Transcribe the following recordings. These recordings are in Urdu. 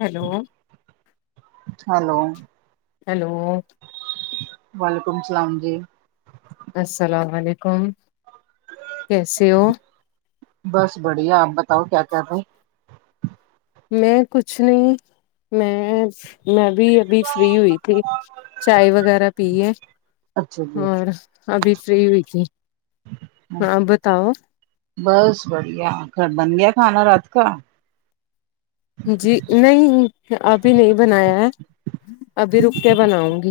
ہیلو ہیلو ہیلو وعلیکم سلام جی السلام علیکم کیسے ہو بس بڑھیا آپ بتاؤ کیا کر رہے میں کچھ نہیں میں میں بھی ابھی فری ہوئی تھی چائے وغیرہ پی ہے اچھا جی اور اچھا ابھی فری ہوی تھی آپ بتاؤ بس بڑھیا بن گیا کھانا رات کا جی نہیں ابھی نہیں بنایا ہے ابھی رک کے بناؤں گی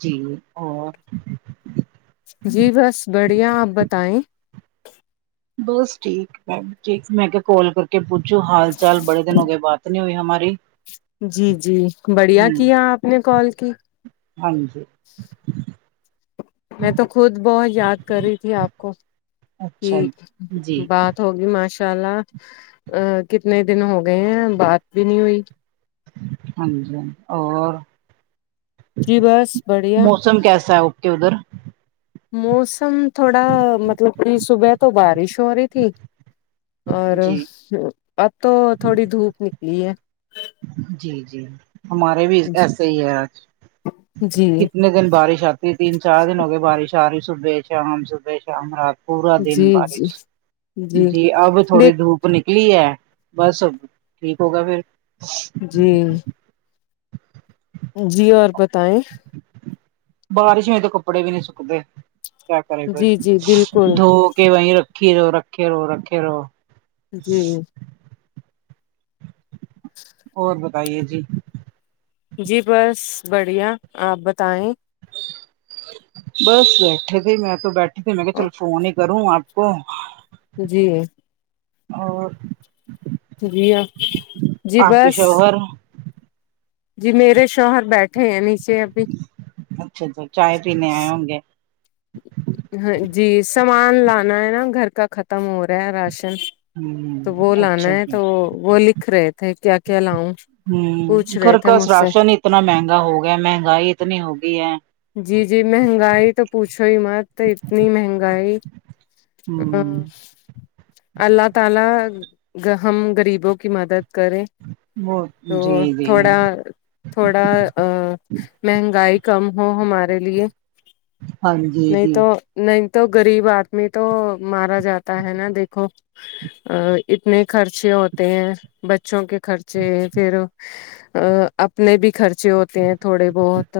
جی اور جی بس بڑھیا آپ بتائیں بس ٹھیک میں بھی ٹھیک میں کہ کال کر کے پوچھوں حال چال بڑے دن ہو گئے بات نئی ہوئی ہماری جی جی بڑھیا ہوں کیا آپ نے کال کی ہاں جی میں تو خود بہت یاد کر رہی تھی آپ کو اچھا جی بات ہوگی ماشاء اللہ ا کتنے دن ہو گئے ہیں بات بھی نہیں ہوئی ہاں جی اور جی بس بڑھیا موسم کیسا ہے اپکے ادھر موسم تھوڑا مطلب کہ صبح تو بارش ہو رہی تھی اور جی اب تو تھوڑی دھوپ نکلی ہے جی جی ہمارے بھی ایسے ہی ہے آج جی کتنے دن بارش آتی تین چار دن ہو گئے بارش آ رہ صبح شام صبح شام رات پورا دن جی جی بارش جی اب تھوڑی دیک دھوپ اپ نکلی ہے بس اب ٹھیک ہوگا پھر جی جی اور بتائیں بارش میں تو کپڑے بھی نہیں سکتے کیا کرے کوئی جی جی بالکل دھو کے وہیں رکھی رہو رکھے رہو رکھے رہو جی اور بتائیے جی جی بس بڑھیا آپ بتائیں بس بیٹھے تھے میں تو بیٹھے تھے میں کہ چلو فون ہی کروں آپ کو جی اور جی جی آپ کے بس شوہر جی میرے شوہر بیٹھے ہیں نیچے ابھی اچھا تو چائے پینے آئے ہوں گے ہ جی سامان لانا ہے نا گھر کا ختم ہو رہا ہے راشن تو وہ ہ لانا اچھا ہے جی تو وہ وہ لکھ رہے تھے کیا کیا لاؤں ہوں پوچھ گھر رہے تھے کااس مجھ سے راشن اتنا مہنگا ہو گیا ہے مہنگائی اتنی ہوگئی ہے جی جی مہنگائی تو پوچھو ہی مت اتنی مہنگائی ہوں ہاں اللہ تعالی ہم غریبوں کی مدد کرے وہ تو جی جی تھوڑا تھوڑا ا مہنگائی کم ہو ہمارے لیے ہاں جی نہیں جی تو نہیں تو غریب آدمی تو مارا جاتا ہے نا دیکھو ا اتنے خرچے ہوتے ہیں بچوں کے خرچے پھر اپنے بھی خرچے ہوتے ہیں تھوڑے بہت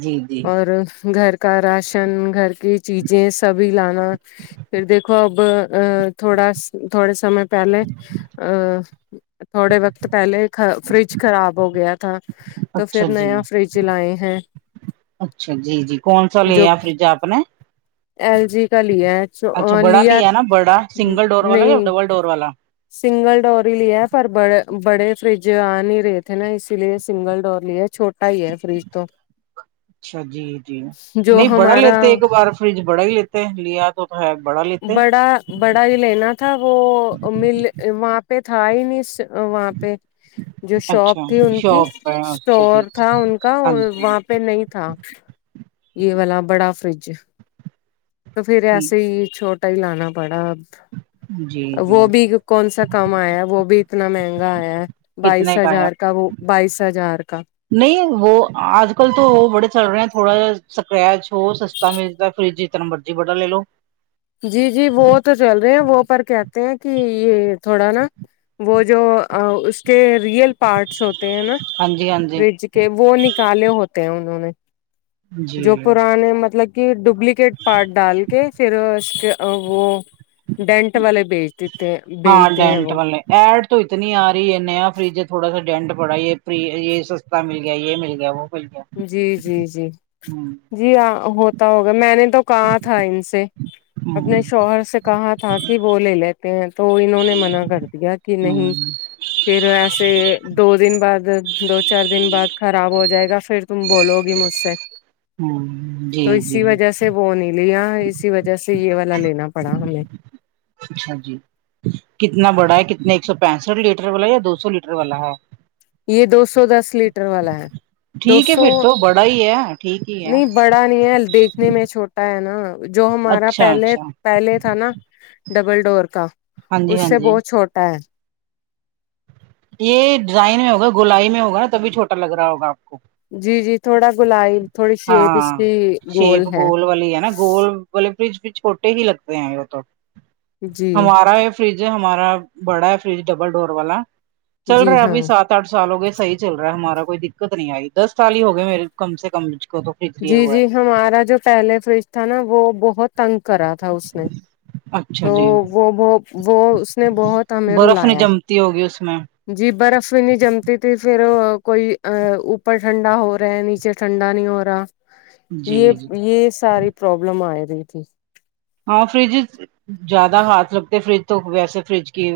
جی جی اور گھر کا راشن گھر کی چیزیں سبھی لانا پھر دیکھو اب ا تھوڑا تھوڑے سمے پہلے ا تھوڑے وقت پہلے فریج خراب ہو گیا تھا تو اچھا پھر جی نیا فریج لائے ہیں اچھا جی جی کون سا جو لےیا فریج آپ نے ایل جی کا لیا ہے اچھا بڑا لیا نا بڑا سنگل ڈور والا یا نہیں ڈبل ڈور والا سنگل ڈور ہی لیا ہے پر بڑے بڑے فریج آ نہیں رہے تھے نا اسی لیے سنگل ڈور لیا چھوٹے ای ہے فریج تو اچھا جی جی جو نہیں بڑا لیتے ہمارا ایک بار فریج بڑا ہی لیتے لیا تو تو ہے بڑا لیتے بڑا بڑا جو لینا تھا وہ مل وہاں پہ تھا ہی نہیں وہاں پہ جو شاپ اچھا تھی ان کی شاپ پہ اچھا جی اسٹور تھا ان کا ہاں جی ہاں وہاں پہ نہیں تھا یہ وال والا بڑا فریج تو پھر جی ایسے ہی چھوٹا ہی لانا پڑا جی جی وہ بھی کون سا کم آیا ہے وہ بھی اتنا مہنگا آیا ہے بائیس کتنے ہے ہزار کا وہ بائیس ہزار کا نہیں وہ آج کل تو وہ بڑے چل رہے ہیں تھوڑا سکرچ ہو سسٹم فریج جتنا مرضی بڑا لے لو جی جی وہ تو چل رہے ہیں وہ پر کہتے ہیں کہ یہ تھوڑا نا وہ جو اس کے ریئل پارٹس ہو ہیں نا ہاں جی ہاں جی فج کے وہ نکالے ہوتے ہیں انہوں نے جی جو پرانے مطلب کہ ڈوپلیکیٹ پارٹ ڈال کے پھر اس کے وہ ڈینٹ والے بیچ دیتے ہاں بیچتے ہیں ڈینٹ وہ والے ایڈ تو اتنی آ رہی ہے نیا فریج ہے تھوڑا سا ڈنڈ پڑا یہ فری یہ سستا مل گیا یہ مل گیا وہ مل گیا جی جی جی ہ جی ہ ہوتا ہوگا میں نے تو کہاں تھا ان سے اپنے شوہر سے کہا تھا کہ وہ لے لیتے ہیں تو انہوں نے منع کر دیا کہ نہیں ہ پھر ایسے دو دن بعد دو چار دن بعد خراب ہو جائے گا پھر تم بولو گی مجھ سے جی تو جی اسی وجہ سے وہ نہیں لیا اسی وجہ سے یہ والا لینا پڑا ہمیں اچھا جی کتنا بڑا ہے کتنا ایک سو پینسٹھ لیٹر والا یا دو سو لیٹر والا ہے یہ دو سو دس لیٹر والا ہے دو ٹھیک ہے سو پھر تو بڑا ہی ہے ٹھیک ہی ہے نہیں بڑا نہیں ہے دیکھنے میں چھوٹا ہے نا جو ہمارا اچھا پہلے اچھا پہلے تھا نا ڈبل ڈور کا ہاں جی اس ہاں سے جی بہت چھوٹا ہے یہ ڈیزائن میں ہوگا گلائی میں ہوگا نا تبھی چھوٹا لگ رہا ہوگا آپ کو جی جی تھوڑا گلائ تھوڑی شیپ اس ہاں کی گول ہے گ برج بھی چھوٹے ہی لگتے ہیں وہ تو جی ہمارا یہ فریج ہمارا بڑا ہے فریج ڈبل ڈور والا چل رہا جی ہے ہاں ابھی سات آٹھ سال ہو گئے صحی چل رہا ہے ہمارا کوئی دقت نہیں آئی دس سال ہی ہو گئے میرے کم سے کم کو تو فریج لیے جی ہوا جی ہمارا جو پہلے فریج تھا نا وہ بہت تنگ کرا تھا اس نے ہے اچھا تو جی وہ ب وہ اس نے بہت ہمیں برف نہیں رلایا جمتی ہوگی اس میں جی برف بھی نہیں جمتی تھی پھر کوئی اوپر ٹھنڈا ہو رہا ہے نیچے ٹھنڈا نہیں ہو رہا جی یہ جی یہ ساری پرابلم آ رہی تھی ہاں فریج زیادہ ہاتھ لگتے فریج تو ویسے فریج کی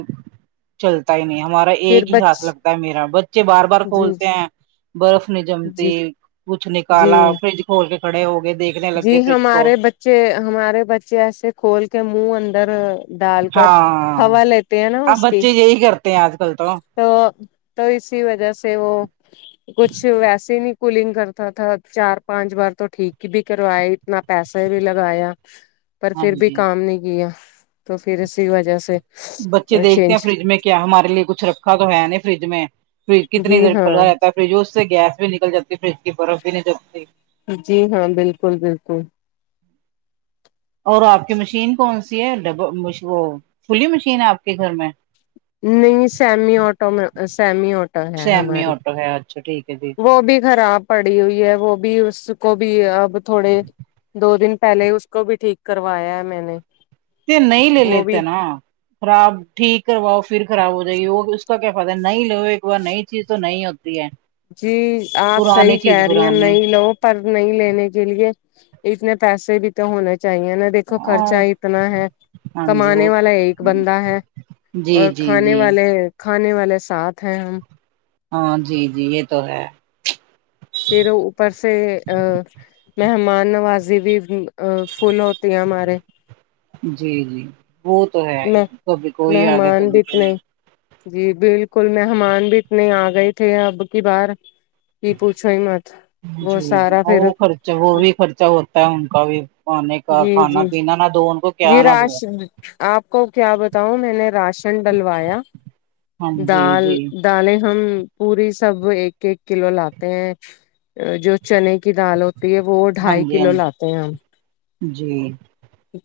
چلتا ہی نہیں ہمارا ایک پھر ہی ہاتھ بچ لگتا ہے میرا بچے بار بار جی کھولتے ہیں برف نہیں جمتی جی کچھ ن جی کالا فرج کھول کے کھڑے ہو گئے دیکھ لنے جی لگے فرج کو ہمارے بچے ہمارے بچے ایسے کھول کے منہ اندر ڈال کر ہاں ہوا لیتے ہیں نا اب اس کی بچے یہی کرتے ہیں آج کل تو تو اسی وجہ سے وہ کچھ ویسے ہی نہیں کولنگ کرتا تھا چار پانچ بار تو ٹھیک ہی بھی کروائے اتنا پیسہ بھی لگایا پر ہاں پھر بھی جی کام نہیں کیا تو پھر اسی وجہ سے بچے دیکھتے ہیں چینج فریج میں کیا ہمارے لیے کچھ رکھا تو ہے فریج میں فریج کتنی جی دیر ہاں کھللاا رہتا ہے فریج اس سے گیس بھی نکل جاتی ہے فریج کی برف بھی نہیں جلتی جی ہاں بالکل بالکل اور آپ کی مشین کون سی ہےب وہ فلی مشین ہے آپ کے گھر میں نہیں سیمی آٹو میں سیمی آٹو ہے سیمی ہماری آٹو ہے اچھا ٹھیک ہے جی وہ بھی خراب پڑی ہوئی ہے وہ بھی اس کو بھی اب تھوڑے دو دن پہلے ہی اس کو بھی ٹھیک کروایا ہے میں نے نہیں لے وہ بھی لیتے نا خراب ٹھیک کرواؤ پھر خراب ہو جائیے وہ تو کیا پاتتے ہیں ن لو ایک بار نئی چیز تو نہیں ہوتی ہے جی آپ پرانی صحیح چیز کہہ رہی ہیں پرانی ن لو پر نہیں لینے کے لیے اتنے پیسے بھی تو ہونے چاہیے نا دیکھو خرچہ اتنا ہے ہاں جی کمانے وہ والا ایک بندہ ہے جی اور جی کھانے جی والے کھانے والے ساتھ ہیں ہم ہاں جی جی یہ تو ہے پھراوپر سے ام مہمان نوازی بھی فل ہوتی ہے مارے جی جی وہ تو ہے ہی کبھی کوئی ارا ہے مہمان کبھی بھی کوئی اتنے جی بالکل مہمان بھی اتنے آ گئے تھے اب کی بار یہ پوچھو ہی مت وہ جی جی سارا وہ پھر خرچہ وہ بھی خرچہ ہوتا ہے ان کا بھی پانے کا جی کھانا جی پینا نہ دو ان کو کیا جی نہ دو راش آپ کو کیا بتاؤں میں نے راشن ڈلوایا ہاں جی دال جی دالیں ہم پوری سب ایک ایک کلو لاتے ہیں جو چنے کی دال ہوتی ہے وہ ہاں ڈھائی جی ہاں کلو لاتے ہیں ہم جی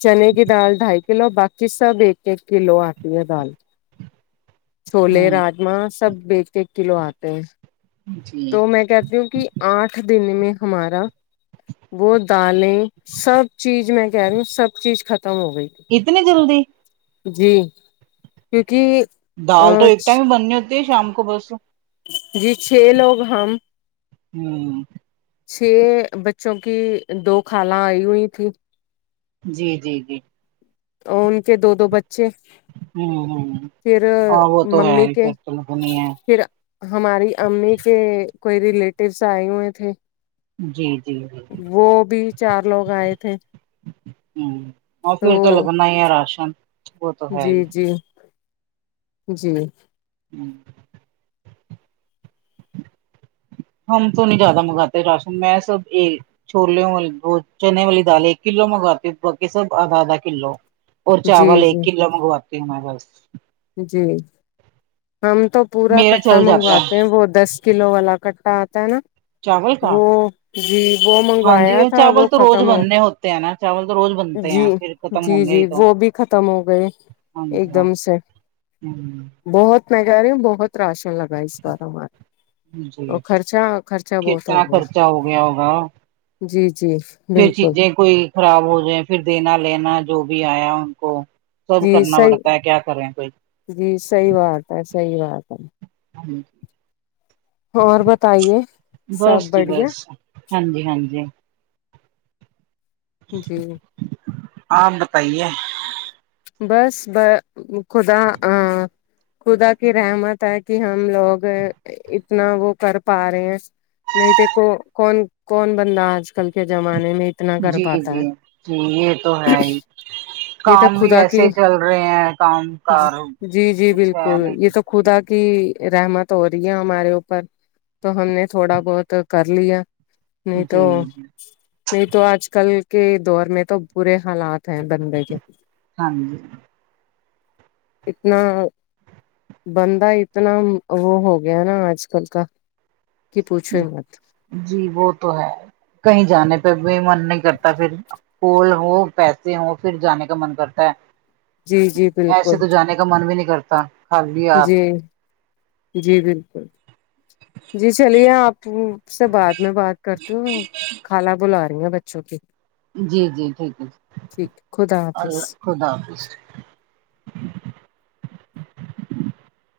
چنے کی دال ڈھائی کلو باقی سب ایک ایک کلو آتی ہے دال جی چھولے ہ راجما سب ایک ایک کلو آتے ہیں جی تو میں کہتی ہوں کہ آٹھ دن میں ہمارا وہ دالیں سب چیز میں کہہ رہی ہوں سب چیز ختم ہو گئی تھی اتنی جلدی جی کیونکہ دال تو ایک ٹائم ہی بننی ہوتی ہے شام کو بس جی چھ لوگ ہم ہوں چھ بچوں کی دو خالہ آئی ہوئی تھیں جی جی جی اور ان کے دو دو بچے ہوں ہوں پھر ہاں وہ تو ہے ممی ہی کے پھر تو لگنی ہے پھر ہماری امی کے کوئی ریلیٹیوس آئے ہوئے تھے جی جی جی وہ بھی چار لوگ آئے تھے ہ اور پھر تو لگنا ہی ہے راشن وہ تو ہے جی ہی جی جی ہوں ہم تو نہیں زیادہ منگاتے راشن میں سب یہ چھولے والی چنے والی دال ایک کلو منگواتی باقی سب آدھا آدھا کلو اور چاول جی ایک جی کلو منگواتی ہوں میں بس جی ہم تو پورا میرا کٹا چل جاتا ہے منگواتے ہیں وہ دس کلو والا کٹا آتا ہے نا چاول کا وہ جی وہ ہاں جی منگوایا تھا وہ چاول تو روز ختم ہو بننے ہوتے ہیں نا چاول تو روز بنتے جی ہیں پھر ختم جی ہوں گے جی ہی تو وہ بھی ختم ہو گئے ایک دم سے ہوں بہت میں کہ رہی ہو بہت راشن لگا اس بار ہمارے جی اور خرچا خرچا بہت ہو کتنا گیا خرچہ ہو گیا ہوگا جی جی پھر بالکل چیزیں کوئی خراب ہو جائے پھر دینا لینا جو بھی آیا ان کو سب جی کرنا صحیح پڑتا ہے کیا کرے کوئی جی صحیح بات ہے صحیح بات ہے ھم اور بتائیے سب جی بڑھیا بس ہاں جی ہاں جی جی آپ بتایی بس خدا خدا کی رحمت ہے کہ ہم لوگ اتنا وہ کر پا رہے ہیں نہیں دیکھو کون کون بندا آج کل کے زمانے میں اتنا جی کرپاتا ہے جی جی یہ تو ہے ہی تب کام بھی خدا کی ایسے چل رہے ہیں کام کار جی جی کچھ ہے بالکل نہیں یہ تو کچھ خدا کی رحمت ہو رہی ہے ہمارے اوپر تو ہم نے تھوڑا بہت کر لیا نہیں جی تو جی نہیں تو آج کل کے دور میں تو برے حالات ہیں بنے کے ہاں جی اتنا بندہ اتنا وہ ہو گیا نا آج کل کا کی پوچھو مت جی وہ تو ہے کہیں جانے پہ بھی من نہیں کرتا پھر گولڈ پیسے ہو پھر جانے کا من کرتا ہے جی جی ایسے بالکل تو کا من بھی نہیں کرتا خالی ہاتھ جی جی بالکل جی چلیے آپ اس سے بعد میں بات کرتی ہو خالہ بولارہی ہے بچو کی جی جی ٹھیک ہے ٹھیک خدا اللہ حافظ خدا حافظ